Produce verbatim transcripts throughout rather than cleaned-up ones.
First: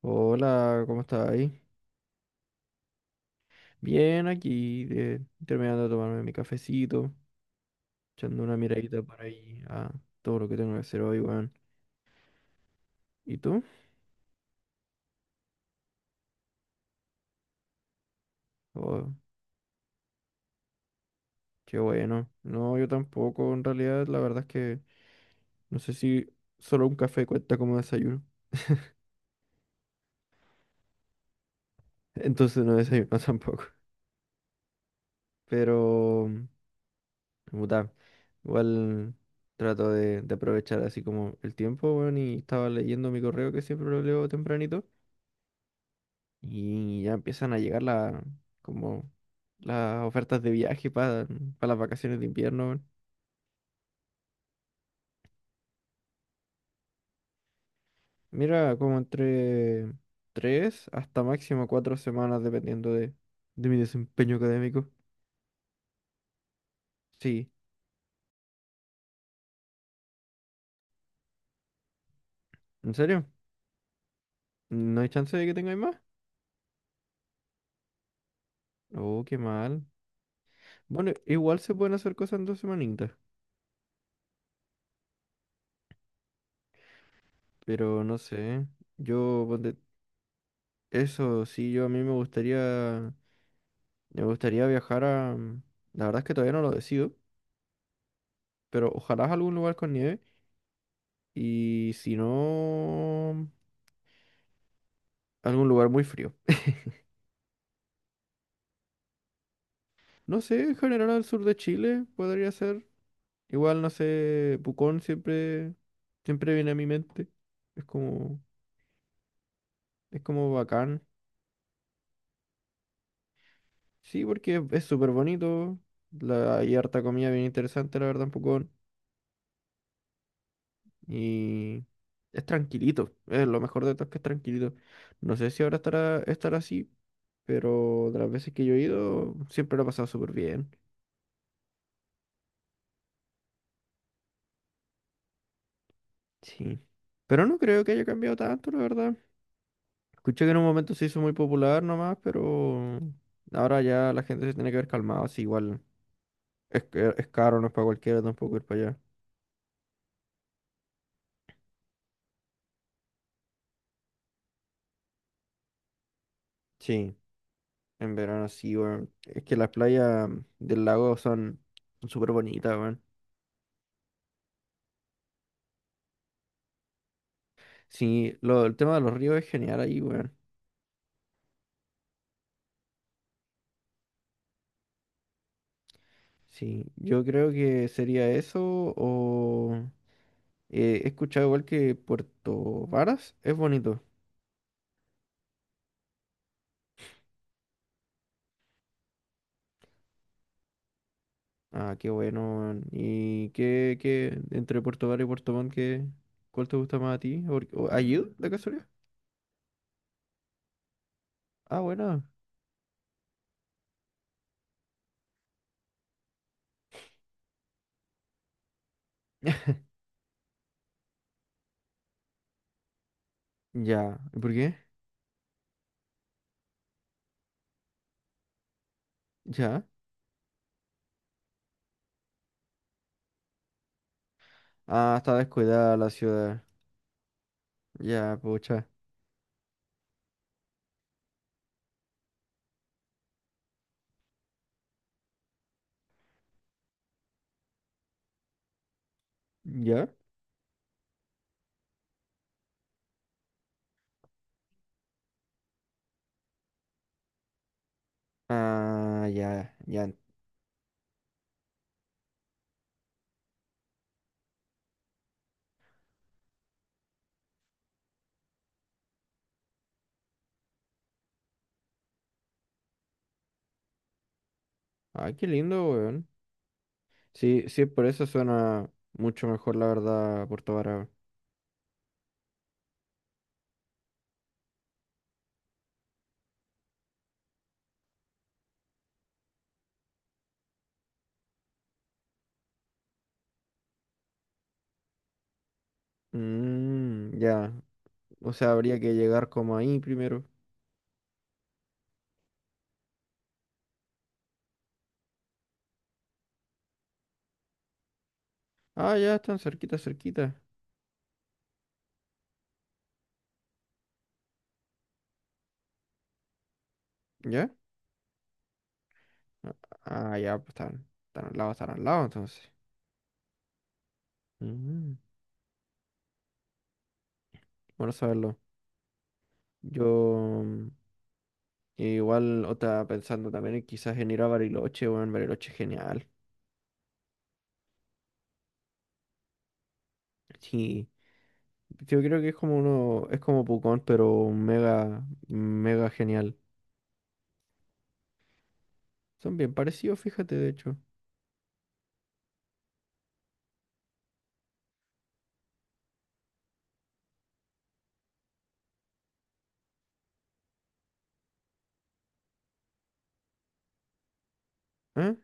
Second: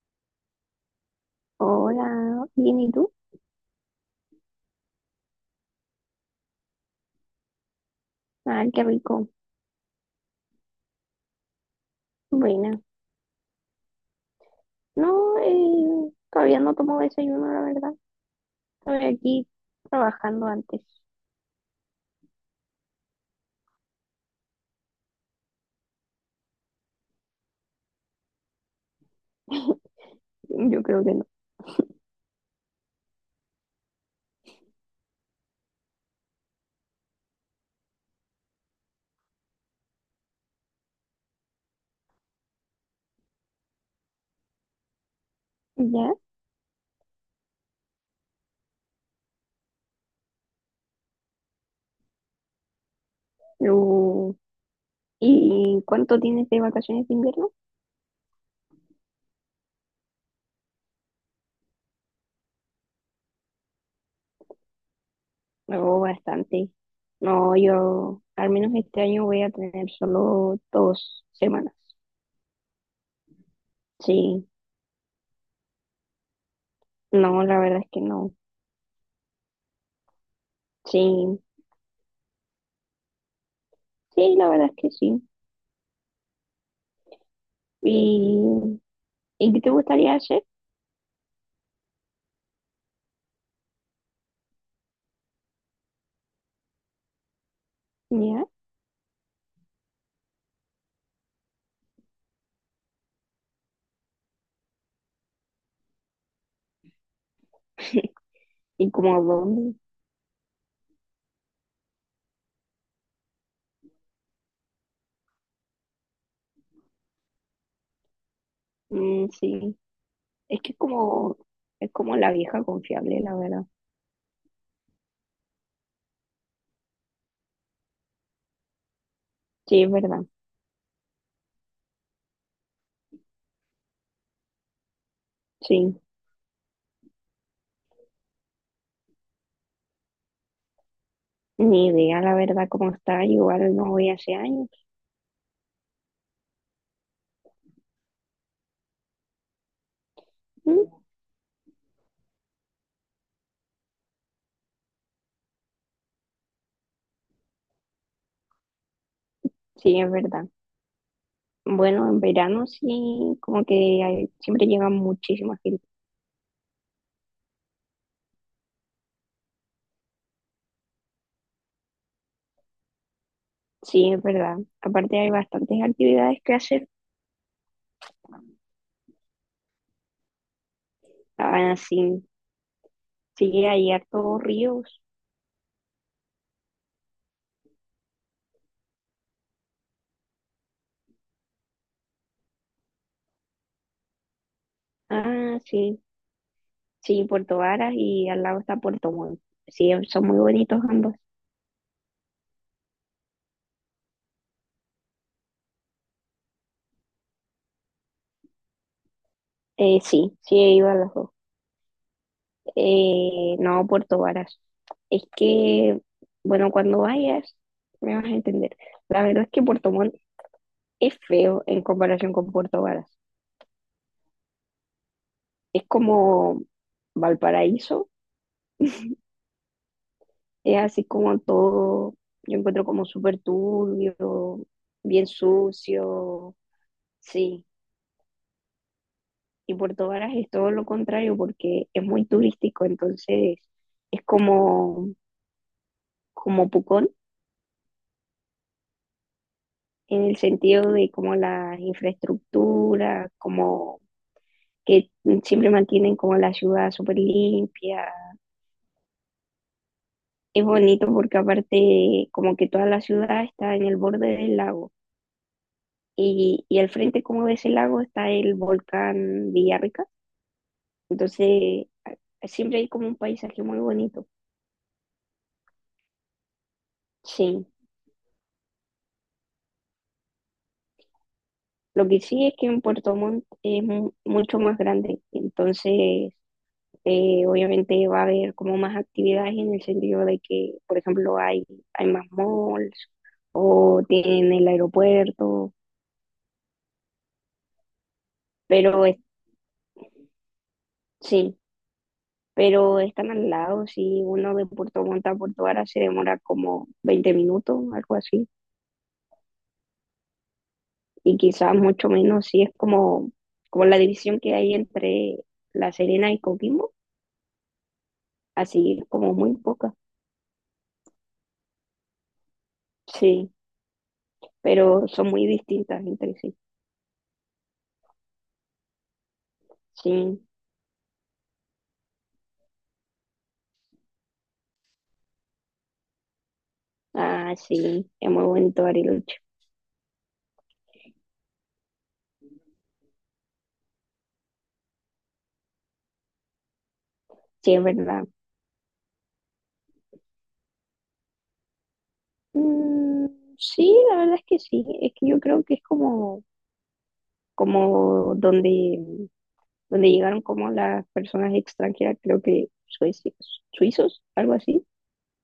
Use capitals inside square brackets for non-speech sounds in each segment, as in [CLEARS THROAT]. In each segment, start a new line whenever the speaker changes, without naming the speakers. Hola, ¿cómo estás ahí?
Hola, bien, ¿y tú?
Bien, aquí, de- terminando de tomarme mi cafecito, echando una
Ay, qué
miradita por
rico.
ahí a todo lo que tengo que hacer hoy, weón.
Buena.
¿Y tú?
No, eh, todavía no tomo desayuno, la verdad. Estoy
Oh,
aquí trabajando antes.
qué bueno. No, yo tampoco, en realidad, la verdad es que no sé si solo un café cuenta como desayuno.
Yo creo que no.
[LAUGHS] Entonces no desayuno [LAUGHS] tampoco. Pero, mm, puta, igual trato de, de aprovechar así como el tiempo, weón, y estaba leyendo mi correo que siempre lo leo tempranito.
¿Ya?
Y ya empiezan a llegar la, como las ofertas de viaje para las vacaciones de invierno, weón.
Uh, ¿Y cuánto tienes de vacaciones de invierno?
Mira, como entre tres hasta máximo cuatro semanas, dependiendo de, de mi desempeño académico.
No, bastante.
Sí,
No, yo al menos este año voy a tener solo dos semanas.
¿en serio?
Sí,
¿No hay chance de que tengáis más?
no, la verdad es que no.
Oh, qué mal. Bueno,
Sí,
igual se pueden hacer cosas en dos semanitas,
sí, la verdad es que sí.
pero no
¿Y,
sé. Yo,
y qué te
ponte-
gustaría hacer?
eso sí, yo a mí me gustaría, me gustaría viajar a... La verdad es que todavía no lo decido,
¿Ya?
pero ojalá a algún lugar con nieve. Y si no, algún lugar muy frío.
[LAUGHS] ¿Y como dónde?
No sé, en general al sur de Chile podría ser. Igual, no sé, Pucón siempre, siempre viene a mi mente. Es como,
Mm, sí,
es como
es que es
bacán.
como, es como la vieja confiable, la verdad.
Sí, porque es súper bonito. La, hay harta comida bien interesante, la verdad, en Pucón.
Sí, es verdad,
Y es tranquilito. Es lo mejor de todo es que es tranquilito. No sé si ahora
sí.
estará, estará así, pero de las veces que yo he ido, siempre lo he pasado súper bien.
Ni idea, la verdad, cómo está. Igual no voy hace años.
Sí. Pero no creo que haya cambiado tanto, la verdad. Escuché que en un
Mm,
momento se hizo muy popular nomás, pero ahora ya la gente se tiene que ver calmado. Así igual es, que- es caro, no es para cualquiera tampoco ir para allá.
sí, es verdad. Bueno, en verano sí, como que hay- siempre llega muchísima gente.
Sí, en verano sí, weón. Es que las playas del lago son son súper bonitas, weón.
Sí, es verdad. Aparte hay bastantes actividades que hacer.
Sí, lo, el tema de los ríos es genial ahí, weón.
Ah, sí, sí, hay hartos ríos.
Sí, yo creo que sería eso o... eh, he escuchado igual que Puerto Varas es bonito.
Ah, sí, sí, Puerto Varas y al lado está Puerto Montt. Sí, son muy bonitos ambos.
Ah, qué bueno, weón. ¿Y qué, qué, entre Puerto Vara y Puerto Montt, qué, cuál te gusta más a ti? ¿Por- o- ¿Ayud, la casualidad?
Eh, sí, sí he ido a los dos.
Ah, bueno.
Eh, no, Puerto Varas. Es que, bueno, cuando vayas, me vas a entender. La verdad es que Puerto Montt es feo en comparación con Puerto Varas.
Ya. ¿Y por qué?
Es como Valparaíso,
Ya.
es así como todo, yo encuentro como súper turbio,
Ah,
bien
está descuidada la
sucio,
ciudad.
sí.
Ya, pucha.
Y Puerto Varas es todo lo contrario porque es muy turístico, entonces es como, como Pucón
¿Ya?
en el sentido de como la infraestructura, como que siempre mantienen como la ciudad súper limpia.
Ah, ya, ya.
Es bonito porque aparte como que toda la ciudad está en el borde del lago y, y al frente como de ese lago está el volcán Villarrica. Entonces a- siempre hay como un paisaje muy bonito.
Ah, qué lindo, weón. Sí,
Sí,
sí, por eso suena mucho mejor, la verdad, Puerto Vara.
lo que sí es que en Puerto Montt es mu- mucho más grande. Entonces Eh, obviamente va a haber como más actividades en el sentido de que, por ejemplo, hay, hay más malls o tienen el aeropuerto,
Mmm, ya. O sea, habría
pero
que
es-
llegar como ahí primero.
sí, pero están al lado, si uno de Puerto Montt a Puerto Vara se demora como veinte minutos, algo así,
Ah, ya, están cerquita, cerquita.
y quizás mucho menos si es como, como la división que hay entre La Serena y Coquimbo,
¿Ya?
así es como muy poca,
Ah, ya, pues están, están al lado, están al lado, entonces.
sí, pero
Mm,
son muy distintas entre sí,
bueno saberlo. Yo
sí.
mm, igual otra pensando también en quizás en ir a Bariloche, bueno, Bariloche es genial.
Ah, sí, es muy bonito Ariel.
Sí, yo creo que es como uno, es como Pucón, pero mega, mega genial.
Sí, es verdad.
Son bien parecidos, fíjate, de hecho.
Mm, sí, la verdad es que sí. Es que yo creo que es como, como donde, donde llegaron como las personas extranjeras, creo que suecios, suizos, algo así.
¿Eh?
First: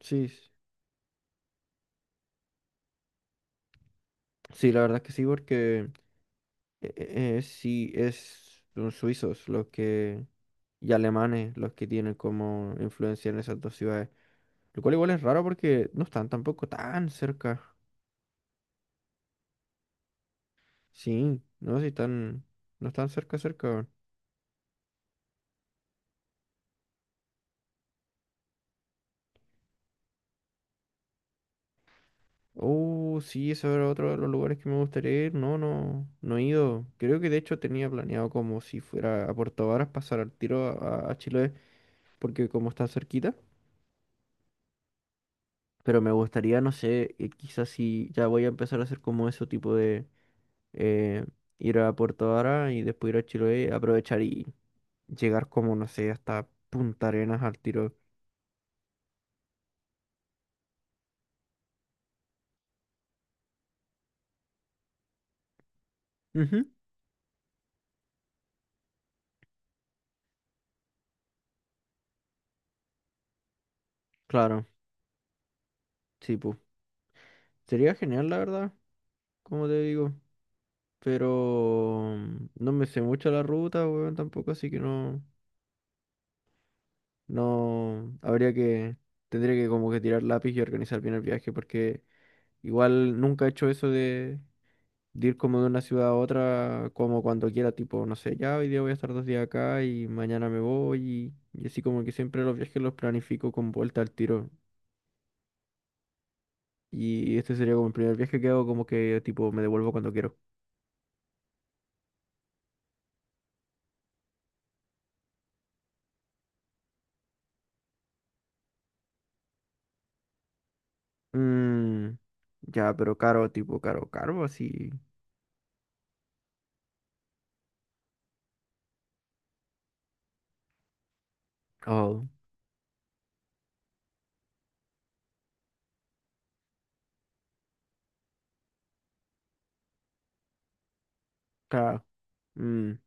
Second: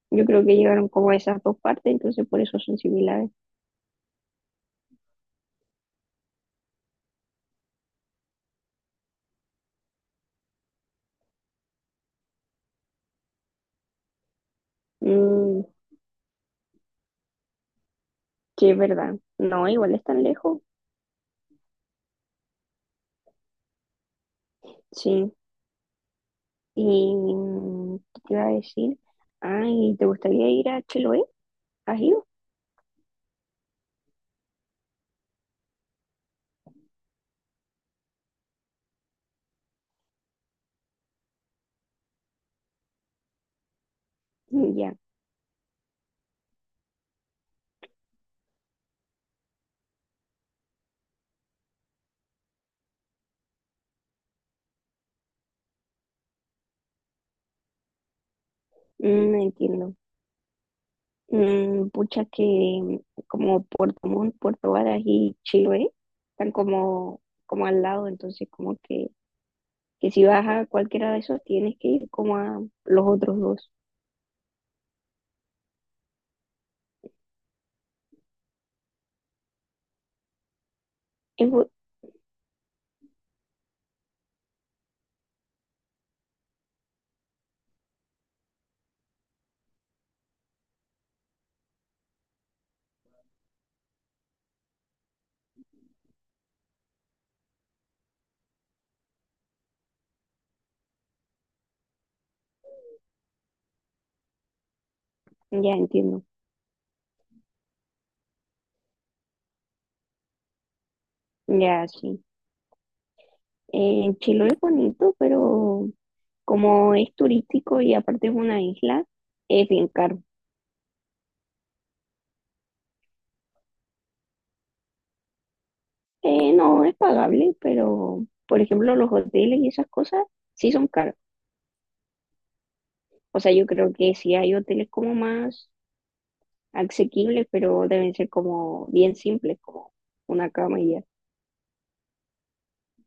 Sí,
Yo creo
s-
que llegaron como a esas dos partes, entonces por eso son similares.
sí, la verdad es que sí, porque eh, eh, eh, sí, es, son suizos los que, y alemanes los que tienen como influencia en esas dos ciudades. Lo cual igual es raro
Mm,
porque no están tampoco tan cerca.
sí, es verdad. No, igual están lejos.
Sí, no, si están. No están cerca, cerca, weón.
Sí. Y mm, ¿qué te iba a decir? Ay, ¿te gustaría ir a Chiloé? ¿Has ido?
Oh, sí, ese era otro de los lugares que me gustaría ir. No, no, no he ido. Creo que de hecho tenía planeado como si fuera a Puerto Varas pasar al tiro a, a Chiloé, porque como está cerquita.
Mm, ya.
Pero me gustaría, no sé, eh, quizás si ya voy a empezar a hacer como ese tipo de eh, ir a Puerto Varas y después ir a Chiloé, aprovechar y llegar como, no sé, hasta Punta Arenas al tiro.
Mm, entiendo. Mm, pucha que como Puerto Montt, Puerto Varas y Chiloé están
Ujú.
como, como al lado, entonces como que, que si vas a cualquiera de esos tienes que ir como a los otros dos.
Claro, sí, pues. Sería genial, la verdad, como te digo.
Es bu-
Pero mm, no me sé mucho la ruta, weón, tampoco, así que no, no, habría que, tendría que como que tirar lápiz y organizar bien el viaje, porque igual nunca he hecho eso de, de ir como de una ciudad a otra, como cuando quiera, tipo, no sé, ya hoy día voy a estar dos días acá y mañana me voy y, y así como que siempre los viajes los planifico con vuelta al tiro.
ya entiendo,
Y este sería como el primer viaje que hago, como que tipo me devuelvo cuando quiero.
ya sí. Eh, Chiloé es bonito, pero como es turístico y aparte es una isla, es bien caro.
Mm, ya, pero caro, tipo caro, caro, así.
Eh, no, es pagable, pero por ejemplo los hoteles y esas cosas sí son caros.
Oh,
O sea, yo creo que sí hay hoteles como más asequibles, pero deben ser como bien simples, como una cama y ya.
claro. Mm,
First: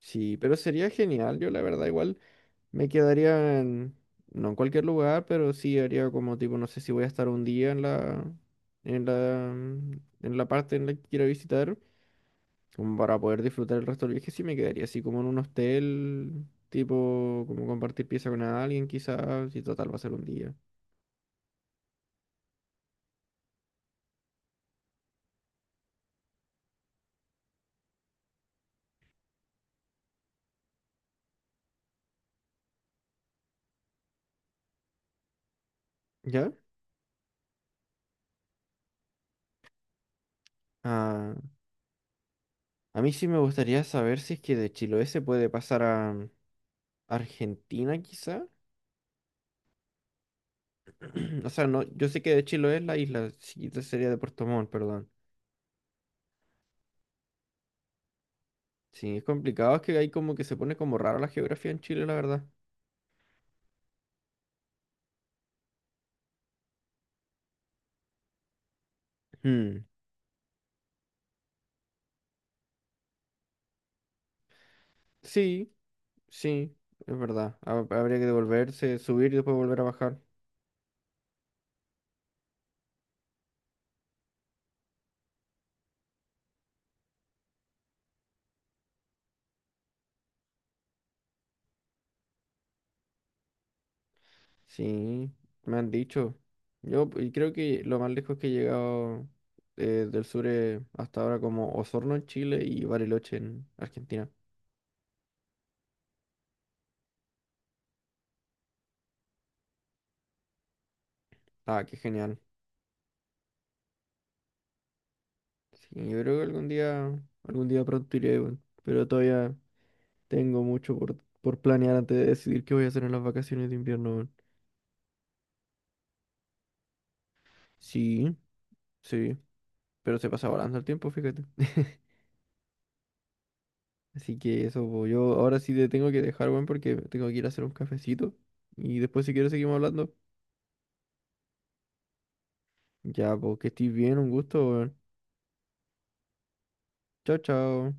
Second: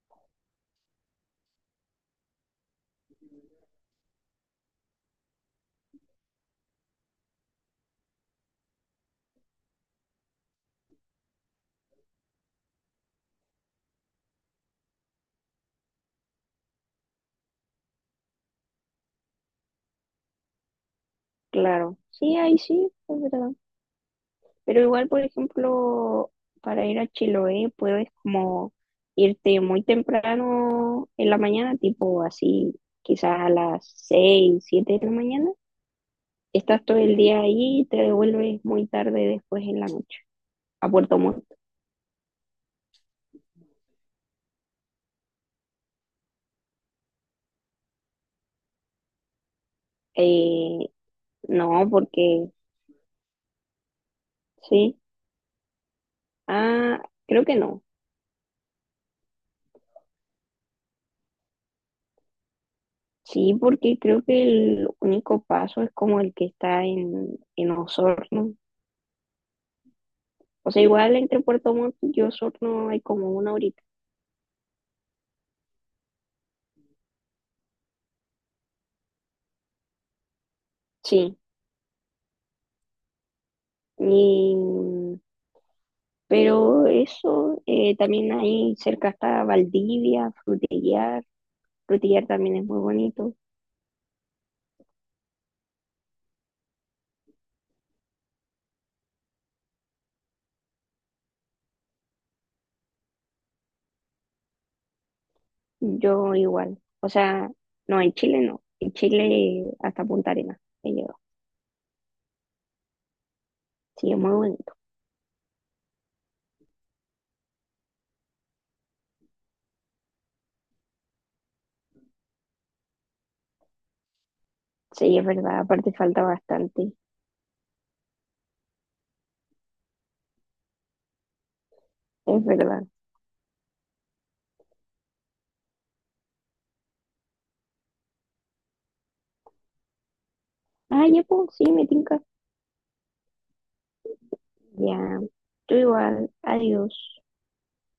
sí, pero sería genial. Yo, la verdad, igual me quedaría en, no en cualquier lugar, pero sí haría como tipo, no sé si voy a estar un día en la, en la, mm, en la parte en la que quiero visitar, como para poder disfrutar el resto del viaje, sí me quedaría así como en un hostel, tipo, como compartir pieza con alguien, quizás, y total va a ser un día.
Claro, sí, ahí sí, es verdad. Pero igual, por ejemplo, para ir a Chiloé puedes como irte muy temprano en la mañana, tipo así, quizás a las seis siete de la mañana.
¿Ya?
Estás todo el día ahí y te devuelves muy tarde después en la noche a Puerto
Ah.
Montt.
A mí sí me gustaría saber si es que de Chiloé se puede pasar a Argentina, quizá.
Eh,
[CLEARS THROAT] O sea, no,
no,
yo sé que de
porque
Chiloé es la isla, sí, esta sería de Puerto Montt,
sí.
perdón.
Ah, creo que no.
Sí, es complicado, es que hay como que se pone como raro la geografía en Chile, la verdad.
Sí, porque creo que el único paso es como el que está en, en Osorno.
Hmm,
O sea, igual entre Puerto Montt y Osorno hay como una horita.
sí, sí, es verdad. Ha- Habría que devolverse, subir y después volver a bajar.
Sí, y, pero eso eh, también ahí cerca está Valdivia, Frutillar. Frutillar también es muy bonito.
Sí, me han dicho. Yo p- creo que lo más lejos que he llegado eh, del sur es hasta ahora como Osorno en Chile y Bariloche en Argentina.
Yo igual. O sea, no, en Chile no. En Chile hasta Punta Arenas he llegado.
Ah, qué genial.
Sí, es muy bonito.
Sí, yo creo que algún día, algún día pronto iré, weón. Pero todavía tengo mucho por, por planear antes de decidir qué voy a hacer en las vacaciones de invierno, weón.
Sí, es verdad. Aparte falta bastante.
Sí, sí. Pero se pasa volando el tiempo, fíjate. [LAUGHS]
Es verdad.
Así que eso, po. Yo ahora sí te tengo que dejar, weón, porque tengo que ir a hacer un cafecito. Y después, si quieres, seguimos hablando.
Ah, ya, pues, sí, me tinca.
Ya, pues, que estés bien, un gusto, weón.
Ya, tú igual, adiós.
Chao, chao.